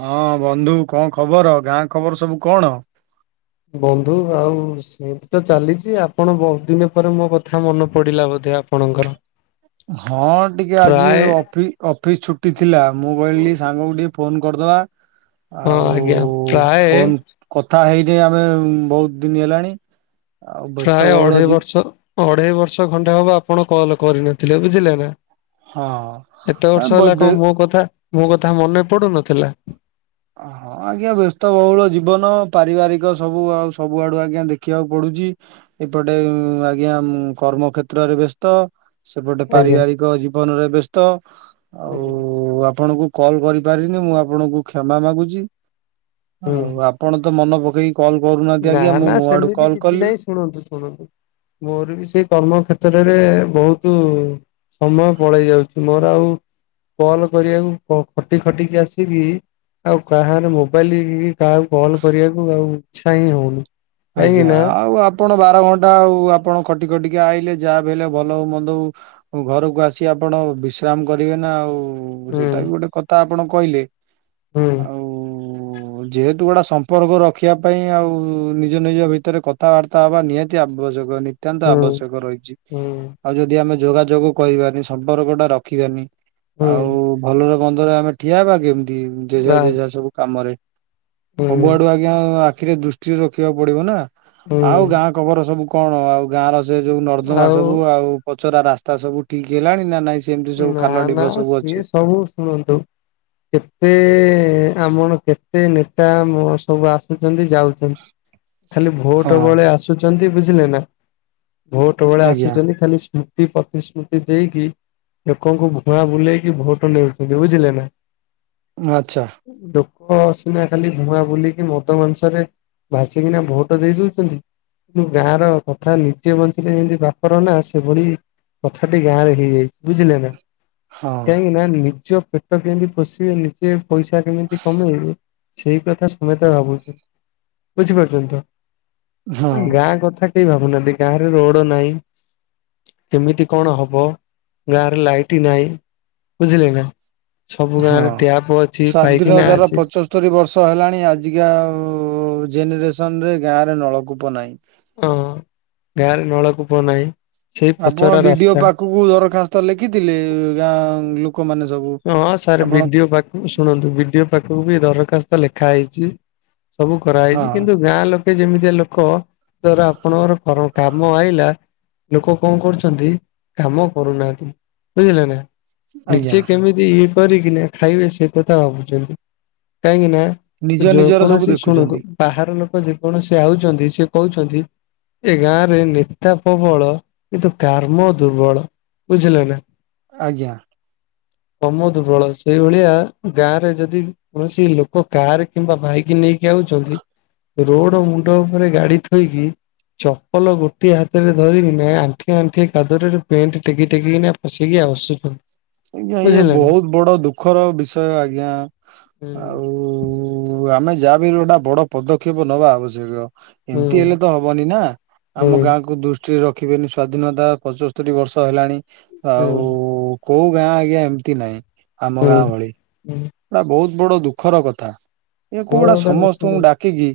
ହଁ ବନ୍ଧୁ, କଣ ଖବର, ଗାଁ ଖବର ସବୁ କଣ? ବନ୍ଧୁ ଆଉ ସେମିତି ତ ଚାଲିଚି, ଆପଣ ବହୁତ ଦିନ ପରେ ମୋ କଥା ମନେ ପଡିଲା ବୋଧେ, ଆପଣଙ୍କର? ହଁ, ଟିକେ ଆଜି ପ୍ରାୟ ଅଫି ଅଫିସ ଛୁଟି ଥିଲା, ମୁଁ କହିଲି ସାଙ୍ଗକୁ ଟିକେ ଫୋନ କରିଦେବା। ହଁ ଆଉ ଆଜ୍ଞା ପ୍ରାୟ ଫୋନ କଥା ହେଇନେ ଆମେ ବହୁତ ଦିନ ହେଲାଣି - ପ୍ରାୟ ଅଢେଇ ବର୍ଷ ଅଢେଇ ବର୍ଷ ଖଣ୍ଡେ ହବ ଆପଣ କଲ କରିନଥିଲେ ବୁଝିଲେ ନା। ହଁ ଏତେ ଆ, ବର୍ଷ ବ- ହେଲା ବେ- କଣ ମୋ କଥା ମୋ କଥା ମନେ ପଡୁନଥିଲା? [unintelligible] ଆଜ୍ଞା ବ୍ୟସ୍ତ ବହୁଳ ଜୀବନ ପାରିବାରିକ ସବୁ ଆଉ ସବୁଆଡୁ ଆଜ୍ଞା ଦେଖିବାକୁ ପଡୁଚି - ଏପଟେ ଉଁ ଆଜ୍ଞା କର୍ମ କ୍ଷେତ୍ରରେ ବ୍ୟସ୍ତ - ସେପଟେ ଆଜ୍ଞା ପାରିବାରିକ ଜୀବନରେ ବ୍ୟସ୍ତ ଆଉ ଆଜ୍ଞା ଉ ଆପଣଙ୍କୁ କଲ୍ କରିପାରିନି ମୁଁ ଆପଣଙ୍କୁ କ୍ଷମା ମାଗୁଚି ହୁଁ ଆଉ ଆପଣ ତ ମନ ପକେଇ କଲ୍ କରୁନାହାନ୍ତି ନା ଆଜ୍ଞା ମୁଁ ନା ମୋ ଆଡୁ ସେମିତି କଲ୍ କିଛି କଲି - ନାହିଁ ଶୁଣନ୍ତୁ ଶୁଣନ୍ତୁ ମୋର ବି ସେ କର୍ମ କ୍ଷତ୍ରରେ ବହୁତ ସମୟ ପଳେଇ ଯାଉଚି ମୋର ଆଉ କଲ କରିବାକୁ କ ଖଟି ଖଟିକି ଆସିକି ଆଉ କାହାର ମୋବାଇଲ ଇ - କାହାକୁ କଲ୍ କରିଆକୁ ଆଉ ଇଛା ହିଁ ହଉନି। କାହିଁକି ଆଜ୍ଞା ନା ଆଉ ଆପ ଆପଣ ବାର ଘଣ୍ଟା ଆଉ ଆପଣ ଖଟି ଖଟିକି ଆଇଲେ ଯାହାବି ହେଲେ ଭଲ ହଉ ମନ୍ଦ ହଉ ଘରୁକୁ ଆସି ଆପଣ ବିଶ୍ରାମ କରିବେ ନା ଆଉ। ହୁଁ ସେଟା ବି ଗୋଟେ କଥା ଆପଣ କଇଲେ, ହୁଁ ଆଉ ଉ ଯେହେତୁ ଗୁଡା ସମ୍ପର୍କ ରଖିବା ପାଇଁ ଆଉ ଉ ନି - ନିଜ ନିଜ ଭିତରେ କଥାବାର୍ତ୍ତା ହବା ନିହାତି ଆବଶ୍ୟକ ନତ୍ୟନ୍ତ ହୁଁ ଆବଶ୍ୟକ ରହିଚି ହୁଁ ଆଉ ଯଦି ଆମେ ଯୋଗାଯୋଗ କରିବାନି ସମ୍ପର୍କ ଟା ରଖିବାନି ହୁଁ ଆଉ ଭଲର ଗନ୍ଧରେ ଆମେ ଠିଆ ହେବା କେମିତି ଯେଝା ବାସ୍ ଯେଝା ସବୁ କାମରେ ହୁଁ ସବୁଆଡୁ ଆଜ୍ଞା ଆଖିରେ ଦୃଷ୍ଟିରେ ରଖିବାକୁ ପଡିବ ନା ହୁଁ ଆଉ ଗାଁ କବର ସବୁ କଣ ଆଉ ଗାଁ ର ସେ ଯୋଉ ନର୍ଦ୍ଦମା ସବୁ ଆଉ ପଚରା ରାସ୍ତା ସବୁ ଠିକ୍ ହେଲାଣି ନା ନାଇଁ ସେମିତି ସବୁ ନା ଖାଲ ଢିପ ନା ସବୁ ଅଛି। ସିଏ ସବୁ ଶୁଣନ୍ତୁ କେତେ ଆମର କେତେ ନେତା ମ ସବୁ ଆସୁଛନ୍ତି ଯାଉ [inaudible] ଖାଲି ହଁ ଭୋଟ ବେଳେ ଆସୁଛନ୍ତି ବୁଝିଲେ ନା - ଭୋଟ ବେଳେ ଆଜ୍ଞା ଆସୁଛନ୍ତି ଖାଲି ସ୍ମୃତି ପ୍ରତିଶମୃତି ଦେଇକି ଲୋକଙ୍କୁ ଭୁଆଁ ବୁଲେଇକି ଭୋଟ ନେଉଛନ୍ତି ବୁଝିଲେ ନା। ଆଚ୍ଛା। ଲୋକ ସିିନା ଖାଲି ଧୂଆଁ ବୁଲିକି ମଦ ମାଂସରେ ଭାସିକିନା ଭୋଟ ଦେଇ ଦଉଚନ୍ତି କିନ୍ତୁ ଗାଁ ର କଥା ନିଜେ ବଞ୍ଚିଲେ ଯେମତି ବାପର ନା ସେଭଳି କଥାଟି ଗାଁରେ ହେଇଯାଇଚି। ବୁଝିଲେ ନା ହଁ କାହିଁକି ନା ନିଜ ପେଟ କେମିତି ପୋଷିବେ ନିଜେ - ନିଜେ ପଇସା କେମିତି କମେଇବେ - ସେଇ କଥା ସମେତ ଭାବୁଚୁ ବୁଝି ପାରୁଛନ୍ତି ହଁ ତ ଗାଁ କଥା କେଇ ଭାବୁ ନାହାନ୍ତି ଗାଁରେ ରୋଡ ନାହିଁ କେମିତି କଣ ହବ - ଗାଁରେ ଲାଇଟ ନାଇଁ ବୁଝିଲେ ନା - ସବୁ ଗାଁରେ ହଁ। ଟ୍ୟାପ ଅଛି ପାଇଖେନା ଅଛି - ସତରୀ ବର୍ଷ ହେଲାଣି ଆଜିକା ଆଉ ଜେନେରେସନରେ ଗାଁ ରେ ନଳକୂପ ନାଇଁ - ଅଁ ଗାଁରେ ନଳକୂପ ନାହିଁ, ସେଇ ଆପଣ ପଚରା ରାସ୍ତା - [unintelligible] ଦରଖାସ୍ତ ଲେଖିଥିଲି ଗାଁ ଲୋ - ଲୋକମାନେ ସବୁ ହଁ ସାର୍ ଆପଣ ବିଡିଓ ପାକ୍ - ଶୁଣନ୍ତୁ ବିଡିଓ ପାଖୁକୁ ବି ଦରଖାସ୍ତ ଲେଖା ହେଇଚି ସବୁ କରା ହେଇଚି ହଁ। କିନ୍ତୁ ଗାଁ ଲୋକ ସେ ଯେମିତିଆ ଲୋକ ଧର ଆପଣଙ୍କର କର କାମ ଆଇଲା ଲୋକ କଣ କରୁଛନ୍ତି କାମ କରୁନାହାନ୍ତି ବୁଝିଲେ ନା ଆଜ୍ଞା ନିଜେ ଯଦି ଇଏ କରିକିନା ଖାଇବେ ସେ କଥା ଭାବୁଛନ୍ତି କାହିଁକି ନା ନିଜ ନିଜର ସବୁ ଯେକୌଣସି ଶୁଣନ୍ତୁ ଦେଖୁଛନ୍ତି ବାହାର ଲୋକ ଯେକୌଣସି ଆଉଛନ୍ତି ସେ କହୁଛନ୍ତି। ଏ ଗାଁ ରେ ନେତା ପ୍ରବଳ କିନ୍ତୁ କାର୍ମ ଦୁର୍ବଳ ବୁଝିଲେ ନା। ଆଜ୍ଞା। କର୍ମ ଦୁର୍ବଳ ସେଇଭଳିଆ ଗାଁ ରେ ଯଦି କୌଣସି ଲୋକ କାହାର କିମ୍ବା ଭାଇକି ନେଇକି ଆଉଛନ୍ତି ରୋଡ ମୁଣ୍ଡ ଉପରେ ଗାଡି ଥୋଇକି ଚପଲ ଗୋଟିଏ ହାତରେ ଧରିକି ନା ଆଣ୍ଠିଆ ଆଣ୍ଠିଆ କାଦୁଅ ରେ ପେଣ୍ଟ ଟେକି ଟେକିନା [unintelligible] ଆଜ୍ଞା ଇଏ ବହୁତୁ ବଡ ଦୁଃଖର ବିଷୟ ଆଜ୍ଞା ହୁଁ ଆଉ। ଉ ଆମେ ଯାହା ବି ହେଲେ ଗୋଟେ ବଡ ପଦକ୍ଷେପ ନବା ଆବଶ୍ୟକ। ହୁଁ ଏମିତି ହେଲେ ତ ହବନି ନା ହୁଁ ଆମ ଗାଁକୁ ଦୁଷ୍ ସେ ରଖିବେନି ସ୍ଵାଧୀନତା ପଞ୍ଚସ୍ତରୀ ବର୍ଷ ହେଲାଣି ଆଉ କୋଉ ଗାଁ ଆଜ୍ଞା ଏମିତି ନାହିଁ ଆମ ହୁଁ ଗାଁ ଭଳି। ହୁଁ ଏଟା ବହୁତ ବଡ ଦୁଃଖର କଥା ଏକୁ ଗୁଡା ମୋର ଗୋଟେ ସମସ୍ତଙ୍କୁ ଡାକିକି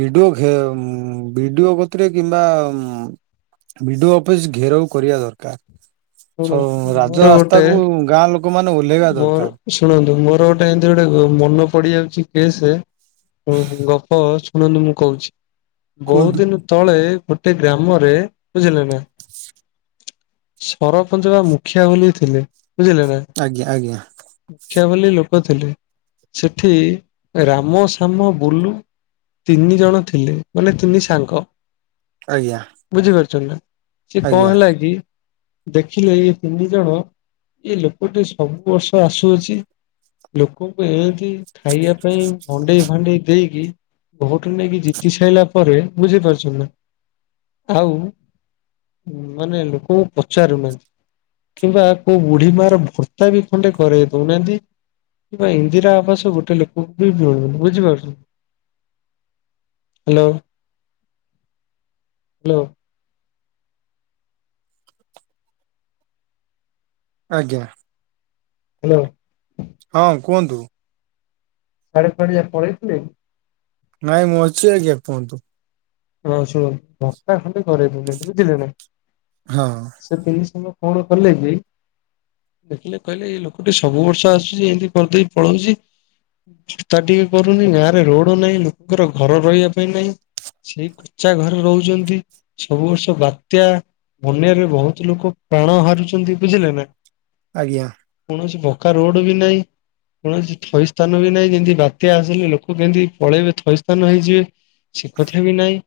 ବିଡିଓ ଘେଁ ଭିଡିଓ କତିରେ କିମ୍ବା ଭିଡିଓ ଅଫିସ ଘେରାଉ କରିବା ଦରକାର। ଶୁଣନ୍ତୁ ଛ ଶୁଣନ୍ତୁ ମୋର ରାଜ ଗୋଟେ ରାସ୍ତାକୁ ଗାଁ ଲୋକ ମାନେ ଓଲେଇବା ମୋର ଦରକାର। ଶୁଣନ୍ତୁ ମୋର ଗୋଟେ ଏମିତି ଗୋଟେ ମନ ପଡିଯାଉଚି। କିଏ ସେ ଗପ ଶୁଣନ୍ତୁ ମୁଁ କହୁଛି ବହୁତ କୁହନ୍ତୁ। ଦିନେ ତଳେ ଗୋଟେ ଗ୍ରାମରେ ବୁଝିଲେ ନା? ସରପଞ୍ଚ ବା ମୁଖିଆ ବୋଲି ଥିଲେ ବୁଝିଲେ ନା? ଆଜ୍ଞା ଆଜ୍ଞା ମୁଖିଆ ବୋଲି ଲୋକ ଥିଲେ ସେଠି ରାମ, ସାମ, ବୁଲୁ ତିନି ଜଣ ଥିଲେ ମାନେ ତିନି ସାଙ୍ଗ। ଆଜ୍ଞା। ବୁଝିପାରୁଛନ୍ତି ନା ସିଏ ଆଜ୍ଞା କଣ ହେଲା କି ଦେଖିଲେ ଏଇ ତିନି ଜଣ ଏଇ ଲୋକଟି ସବୁ ବର୍ଷ ଆସୁଅଛି। ଲୋକଙ୍କୁ ଏମିତି ଖାଇବା ପାଇଁ ଭଣ୍ଡେଇ ଭାଣ୍ଡେଇ ଦେଇକି ଭୋଟ ନେଇକି ଜିତି ସାରିଲା ପରେ ବୁଝିପାରୁଛନ୍ତି ନା? ଆଉ ମାନେ ଲୋକଙ୍କୁ ପଚାରୁନାହାନ୍ତି। କିମ୍ବା କୋଉ ବୁଢୀ ମା ର ଭର୍ତ୍ତା ବି ଖଣ୍ଡେ କରେଇ ଦଉନାହାନ୍ତି। କିମ୍ବା ଇନ୍ଦିରା ଆବାସ ଗୋଟେ ଲୋକଙ୍କୁ ବି ମିଳୁନି ବୁଝିପାରୁଛ? Hello hello. ଆଜ୍ଞା। ହ୍ୟାଲୋ। ହଁ କୁହନ୍ତୁ। ସାଢେ କୁଆଡେ ପଳେଇଥିଲେ କି? ନାଇଁ ମୁଁ ଅଛି ଆଜ୍ଞା କୁହନ୍ତୁ। ହଁ ଶୁଣ ଭତ୍ତା ଖଣ୍ଡେ କରେଇ ଦେଲେନି ବୁଝିଲେ ନା? ହଁ। ସେ [unintelligible] ଦେଖିଲେ କହିଲେ ଏଇ ଲୋକଟି ସବୁ ବର୍ଷ ଆସୁଛି ଏମିତି କରିଦେଇ ପଳଉଛି। ଚିନ୍ତା ଟିକେ କରୁନି ଗାଁରେ ରୋଡ ନାହିଁ ଲୋକଙ୍କର ଘର ରହିବା ପାଇଁ ନାହିଁ। ସେଇ କଚା ଘରେ ରହୁଛନ୍ତି ସବୁ ବର୍ଷ ବାତ୍ୟା। ବନ୍ୟାରେ ବହୁତୁ ଲୋକ ପ୍ରାଣ ହାରୁଚନ୍ତି ବୁଝିଲେ ନା? ଆଜ୍ଞା। କୌଣସି ପକା ରୋଡ ବି ନାଇଁ। କୌଣସି ଥଇ ସ୍ଥାନ ବି ନାହିଁ। ଯେମିତି ବାତ୍ୟା ଆସିଲେ ଲୋକ କେମିତି ପଳେଇବେ ଥଇ ସ୍ଥାନ ହେଇଯିବେ। ସେ କଥା ବି ନାଇଁ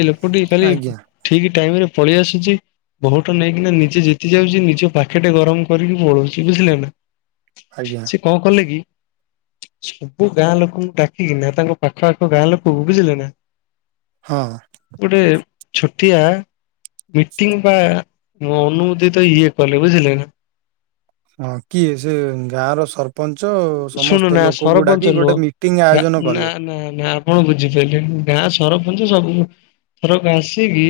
ଏ ଲୋକଟି କାଲି ଆଜ୍ଞା ଠିକି ଟାଇମି ରେ ପଳି ଆସିଚି। ଭୋଟ ନେଇକିନା ନିଜେ ଜିତି ଯାଉଚି ନିଜ ପାଖେ ଟେ ଗରମ କରିକି ପଳଉଚି ବୁଝିଲେ ନା। ଆଜ୍ଞା। କି କଣ କଲେ କି? ସବୁ ଗାଁ ଲୋକଙ୍କୁ ଡାକିକିନା ତାଙ୍କ ପାଖଆଖ ଗାଁ ଲୋକକୁ ବୁଝିଲ ନା? ହଁ। ଗୋଟେ ଛୋଟିଆ ମିଟିଂ ବା ମୋ ଅନୁଭୂତି ତ ଇଏ କଲେ ବୁଝିଲ ନା? ହଁ କିଏ ସେ ଗାଁ ର ସର ସରପଞ୍ଚ ଶୁଣୁ ସମସ୍ତେ ନା ଲୋକଙ୍କୁ ସରପଞ୍ଚ ଡାକି ନୁହଁ। ଗୋଟେ ମିଟିଂ ଆୟୋଜନ ନା କଲେ। ନା ନା କଣ ବୁଝି ପାରିଲିନି ଗାଁ ସରପଞ୍ଚ ସବୁ ଥରକ ଆସିକି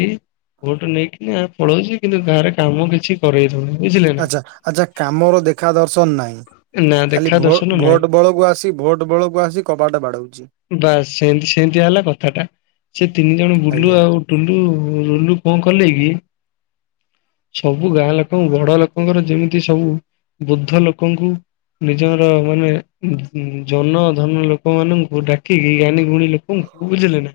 ଭୋଟ ନେଇକିନା ପଳଉଚି କିନ୍ତୁ ଗାଁରେ କାମ କିଛି କରେଇ ଦଉନି ବୁଝିଲେ ନା? ଆଚ୍ଛା ଆଚ୍ଛା କାମର ଦେଖା ଦର୍ଶନ ନାଇଁ ନା ଖାଲି ଦେଖା ଦର୍ଶନ ଭୋଟ ନାହିଁ ଭୋଟ ବେଳକୁ ଆସି ଭୋଟ ବେଳକୁ ଆସି କବାଟ ବାଡ଼ଉଚି। ବାସ୍ ସେନ୍ତେ ସେଏନ୍ତିଆ ହେଲା କଥାଟା ସେ ତିନି ଜଣ ଆଜ୍ଞା। ବୁଲୁ ଆଉ ଟୁଲୁ ଲୁଲୁ କଣ କଲେ କି ସବୁ ଗାଁ ଲୋକଙ୍କୁ ବଡ ଲୋକଙ୍କର ଯେମିତି ସବୁ ବୁଦ୍ଧ ଲୋକଙ୍କୁ ନିଜର ମାନେ ଜନ ଧନ ଲୋକ ମାନଙ୍କୁ ଡାକିକୀ ଗାନୀ ଗୁଣୀ ଲୋକଙ୍କୁ ବୁଝିଲେ ନା?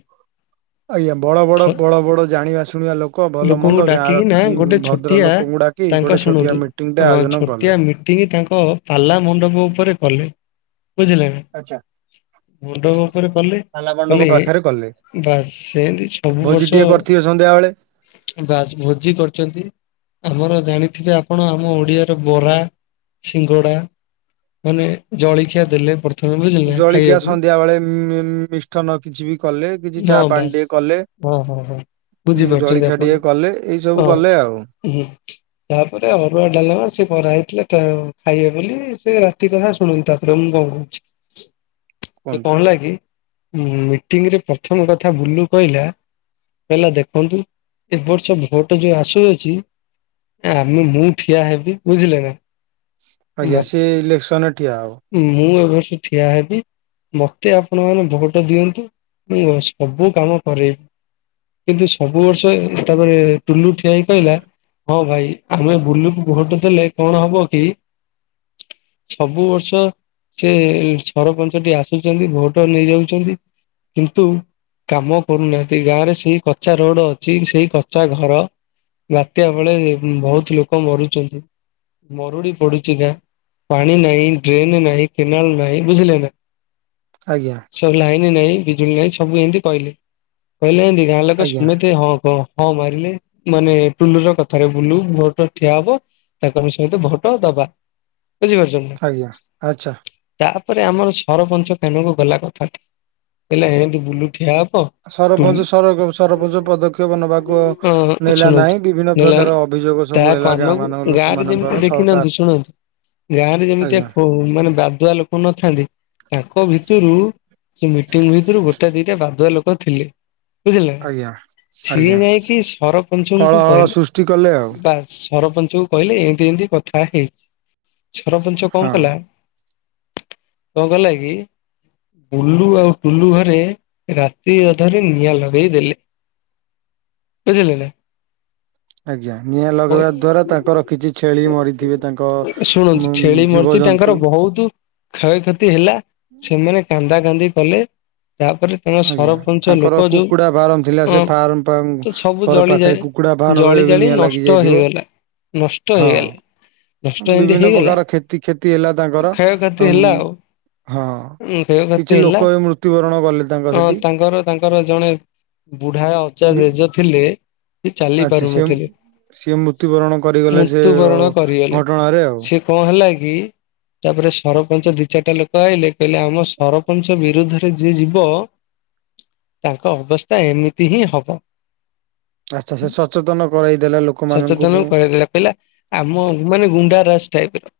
ଆଜ୍ଞା ବଡ ବଡ ବଡ ବଡ ଜାଣିବା ଶୁଣିବା ଲୋକ ଭଲ ଲୋକଙ୍କୁ ମନ୍ଦ ଡାକିକି ଗାଁର ନା କିଛି ଗୋଟେ ଭଦ୍ର ଛୋଟିଆ ଲୋକଙ୍କୁ ଡାକି ତାଙ୍କ ଗୋଟେ ଛୋଟିଆ ଶୁଣନ୍ତୁ ମିଟିଂ ଟେ ହଁ ଆୟୋଜନ କଲେ ଛୋଟିଆ ମି ମିଟିଙ୍ଗି ତାଙ୍କ ପାଲା ମଣ୍ଡପ ଉପରେ କଲେ ବୁଝିଲେ ନା? ଅଚା। ମଣ୍ଡପ ଉପରେ କଲେ କଲେ ପାଖରେ କଲେ ବାସ୍ ସେମିତି ସବୁ ଭୋଜି ବର୍ଷ ଟିକେ କରିଥିବେ ସନ୍ଧ୍ୟାବେଳେ ବାସ୍ ଭୋଜି କରିଚନ୍ତି। ଆମର ଜାଣିଥିବେ ଆପଣ ଆମ ଓଡିଆର ବରା ସିଙ୍ଗଡ଼ା ମାନେ ଜଳଖିଆ ଦେଲେ ପ୍ରଥମେ ବୁଝିଲେ ଖାଇବାକୁ? ସନ୍ଧ୍ୟା ବେଳେ ମିଷ୍ଟନ କିଛି ବି କଲେ କିଛି ଚା ହଁ ପାଣି ବାସ୍ ଟିକେ କଲେ। ହଁ ହଁ ହଁ। ବୁଝିପାରୁଛନ୍ତି ଜଳିଖିଆ ଆପଣ ଟିକେ କଲେ ଏଇ ସବୁ କଲେ ହଁ ଆଉ। ହୁଁ। ତାପରେ ଅରୁଆ ଡାଲମା ସିଏ କରା ହେଇଥିଲା ଖାଇବେ ବୋଲି ସେ ରାତି କଥା ଶୁଣନ୍ତା। [unintelligible] ସେ କୁହନ୍ତୁ କଣ ହେଲାକି ମିଟିଂରେ ପ୍ରଥମ କଥା ବୁଲୁ କଇଲା କହିଲା ଦେଖନ୍ତୁ ଏ ବର୍ଷ ଭୋଟ ଯୋଉ ଆସୁଅଛି ଆମେ ମୁଁ ଠିଆ ହେବି ବୁଝିଲେ ନା? ମ ଆଜ୍ଞା ସିଏ ଇଲେକ୍ସନ ରେ ଠିଆ ହବ। ମୁଁ ଏ ବର୍ଷ ଠିଆ ହେବି। ମତେ ଆପଣ ମାନେ ଭୋଟ ଦିଅନ୍ତୁ ମୁଁ ସବୁ କାମ କରେଇବି। କିନ୍ତୁ ସବୁ ବର୍ଷ ତାପରେ ଟୁଲୁ ଠିଆ ହେଇ କହିଲା। ହଁ ଭାଇ ଆମେ ବୁଲୁ କୁ ଭୋଟ ଦେଲେ କଣ ହବ କି? ସବୁ ବର୍ଷ ସେ ସରପଞ୍ଚ ଟି ଆସୁଛନ୍ତି ଭୋଟ ନେଇଯାଉଛନ୍ତି। କିନ୍ତୁ କାମ କରୁନାହାନ୍ତି ଗାଁ ରେ ସେଇ କଚା ରୋଡ ଅଛି ସେଇ କଚା ଘର। ବାତ୍ୟା ବେଳେ ବହୁତ ଲୋକ ମରୁଛନ୍ତି ମରୁଡି ପଡୁ ତିକା ପାଣି ନାହିଁ ଡ୍ରେନ ନାହିଁ କେନାଲ ନାହିଁ ବୁଝିଲେ ନା? ଆଜ୍ଞା। ସବୁ ଲାଇନ ନାହିଁ ବିଜୁଳି ନାହିଁ ସବୁ ଏମତି କହିଲେ କହିଲେ ଯେମିତି ଗାଁ ଲୋକ ଆଜ୍ଞା ସମେତେ ହଁ କହ। ହଁ ମାରିଲେ ମାନେ ଟୁଲୁ ର କଥାରେ ବୁଲୁ ଭୋଟ ଠିଆ ହବ। ତାକୁ ଆମେ ସମେତେ ଭୋଟ ଦବା। ବୁଝିପାରୁଛ ନା? ଆଜ୍ଞା ଆଚ୍ଛା। ତାପରେ ଆମର ସରପଞ୍ଚ କାନକୁ ଗଲା କଥା ଟା ହେଲେ ଏମତି ବୁଲୁ ଠିଆ ହବ। ସରପଞ୍ଚର ସରପଞ୍ଚ ପଦକ୍ଷେପ ନେବାକୁ ଅ ନେଲା ଶୁଣନ୍ତୁ ନାହିଁ ବିଭିନ୍ନ ନେଲାନି ପ୍ରକାର ଅଭିଯୋଗ। ତା ସବୁ ଏଲା ଗାଁ କାନକୁ ମାନଙ୍କ ଗାଁ ରେ ଯେମିତି ଲୋକମାନାନଙ୍କର ଦେଖିନାହାନ୍ତି ସରକାର। ଶୁଣନ୍ତୁ ଗାଁ ରେ ଯେମିତିଆ ଆଜ୍ଞା କ ମାନେ ବାଧୁଆ ଲୋକ ନଥାନ୍ତି ତାଙ୍କ ଭିତରୁ ସେ ମିଟିଂ ଭିତରୁ ଗୋଟା ଦିଟା ବାଧୁଆ ଲୋକ ଥିଲେ। ବୁଝିଲେ ଆଜ୍ଞା ସିଏ ଆଜ୍ଞା ଯାଇକି ସରପଞ୍ଚଙ୍କୁ କଳହଳ କହିଲେ ସୃଷ୍ଟି କଲେ ଆଉ ବାସ୍ ସରପଞ୍ଚ କୁ କହିଲେ ଏମିତି ଏମତି କଥା ହେଇଛି ସରପଞ୍ଚ ହଁ। କଣ କଲା କଣ କଲା କି ବୁଲୁ ଆଉ ଟୁଲୁ ଘରେ ରାତି ଅଧରେ ନିଆଁ ଲଗେଇ ଦେଲେ। ବୁଝିଲେ ନା? ଆଜ୍ଞା ନିଆଁ ଲଗେଇବା ଦ୍ଵାରା ତାଙ୍କର କିଛି ଛେଳି ମରିଥିବେ। ତାଙ୍କ ଉଁ ଶୁଣନ୍ତୁ ଛେଳି ମର୍ଚି ଜୀବଜନ୍ତୁ ତାଙ୍କର ବହୁତୁ କ୍ଷୟକ୍ଷତି ହେଲା ସେମାନେ କାନ୍ଦା କାନ୍ଦି କଲେ ତାପରେ ତାଙ୍କ ଆଜ୍ଞା ସରପଞ୍ଚ ତାଙ୍କର ଲୋକ ଯୋଉ କୁକୁଡା ଫାର୍ମ ଥିଲା ସେ ଅ ଫାର୍ମ ପା ତ ସବୁ ଘର ପାଖରେ ଜଳିଯାଏ। କୁକୁଡା ଫାର୍ମରେ ଜଳି ବି ଜାଳି ନିଆଁ ଲାଗି ନଷ୍ଟ ଯାଇଥିବ ହେଇଗଲା ନଷ୍ଟ ହଁ ହେଇଗଲା। ନଷ୍ଟ ଏମିତି ବିଭିନ୍ନ ହେଇଗଲା ପ୍ରକାର କ୍ଷତି କ୍ଷତି ହେଲା ତାଙ୍କର କ୍ଷୟକ୍ଷତି ଉ ହେଲା ଆଉ କ୍ଷୟକ୍ଷତି ହେଲା ମୃତ୍ୟୁବରଣ କଲେ ତାଙ୍କ ଅ ସେଠି ତାଙ୍କର ତାଙ୍କର ଜଣେ ବୁଢା ଅଜା ବି ଜେଜ ଥିଲେ ସେ ଚାଲି ଆଚ୍ଛା ସିଏ ପାରୁନଥିଲେ। ସିଏ ମୃତ୍ୟୁବରଣ କରିଗଲେ ସେ ଘଟଣାରେ ଆଉ। ସେ କଣ ହେଲା କି ତାପରେ ସରପଞ୍ଚ ଦି ଚାରିଟା ଲୋକ ଆଇେ କହିଲେ ଆମ ସରପଞ୍ଚ ବିରୁଦ୍ଧରେ ଯିଏ ଯିବ। ତାଙ୍କ ଅବସ୍ଥା ଏମିତି ହିଁ ହବ। ଆଚ୍ଛା ସେ ସଚେତନ କରାଇଦେଲେ ଲୋକମାନଙ୍କୁ କୁ। [unintelligible] କହିଲା। ଆମ ମାନେ ଗୁଣ୍ଡାରସ ଟାଇପ ର।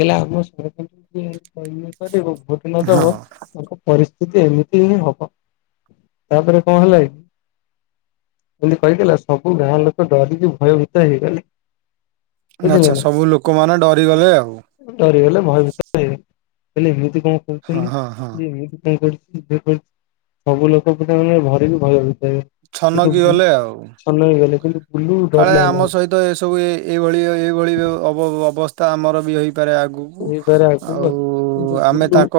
ହେଲେ ଆମ ସରପଞ୍ଚ [unintelligible] ଭୋଟ ହଁ ନଦବ ତାଙ୍କ ପରି। ସେ ଏମିତି ହିଁ ହବ ତାପରେ କଣ ହେଲା କି ଏମିତି କହିଥିଲା ସବୁ ଗାଁ ଲୋକ ଡରିକି ଭୟଭୀତ ହେଇଗଲେ। ବୁଝିଲେ ଆଚ୍ଛା ନା ସବୁ ଲୋକମାନେ ଡରିଗଲେ ଆଉ। ଡରିଗଲେ ଭୟଭୀତ ହେଇଗଲେ ହେଲେ ଏମିତି କଣ ହଁ କରୁଛନ୍ତି ହଁ ହଁ ଯେ ଏମିତି କଣ କରୁଛି। [unintelligible] ସବୁ ଲୋକ ପୁରା ଡ଼ରିକି ଭୟବିତ୍ତ ହେଇଗଲେ। କିନ୍ତୁ ଛନକି ବୁ ଗଲେ ଆଉ। ଛନ ହେଇଗଲେ କିନ୍ତୁ ବୁଲିବୁ ଡ଼ରିଲା ନାହିଁ। ତ ଏସବୁ ଏ ଏଇଭଳି ଏଇଭଳି ଅବ ଅବସ୍ଥା ଆମର ବି ହେଇପାରେ ଆଗକୁ। ହେଇ ପାରେ ଆଗୁକୁ ଆଉ। ଆମେ ବୁଲୁ ତାଙ୍କ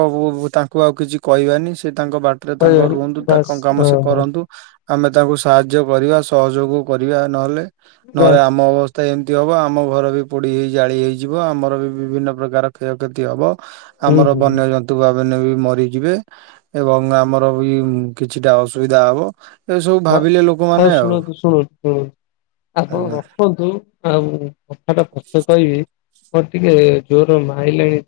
ତାଙ୍କୁ ଆଉ କିଛି କହିବାନି ସେ ତାଙ୍କ ବାଟରେ ତାଙ୍କ କହିଗଲେ ରୁହନ୍ତୁ ବାସ୍ ତାଙ୍କ କାମ ହଁ ସେ ବାସ୍ କରନ୍ତୁ। ଆମେ ତାଙ୍କୁ ସାହାଯ୍ୟ କରିବା ସହଯୋଗ କରିବା ନହେଲେ, ନହେଲେ ବାସ୍ ଆମ ଅବ ତ ଏମିତି ହବ ଆମ ଘର ବି ପୋଡ଼ି ହେଇ ଜାଳି ହେଇଯିବ ଆମର ବି ବିଭିନ୍ନ ପ୍ରକାର କ୍ଷୟକ୍ଷତି ହବ। ହୁଁ ଆମର ହୁଁ ବନ୍ୟଜନ୍ ତୁବା ଭିନ୍ନ ବି ମରିଯିବେ ଏବଂ ଆମର ବି କିଛିଟା ଅସୁବିଧା ହବ। ଏସବୁ ହ ଭାବିଲେ ହ ଲୋକମାନେ ଆଉ ଶୁଣନ୍ତୁ ଶୁଣନ୍ତୁ ଶୁଣନ୍ତୁ ଆପଣ ଆଜ୍ଞା। ରଖ ନ୍ତୁ ଉଁ ଆଁ କଥା ଟା ଫଛେ କହିବି ମୋର ଟିକେ ଜୋରରେ ମାଇଲାଣି ଝା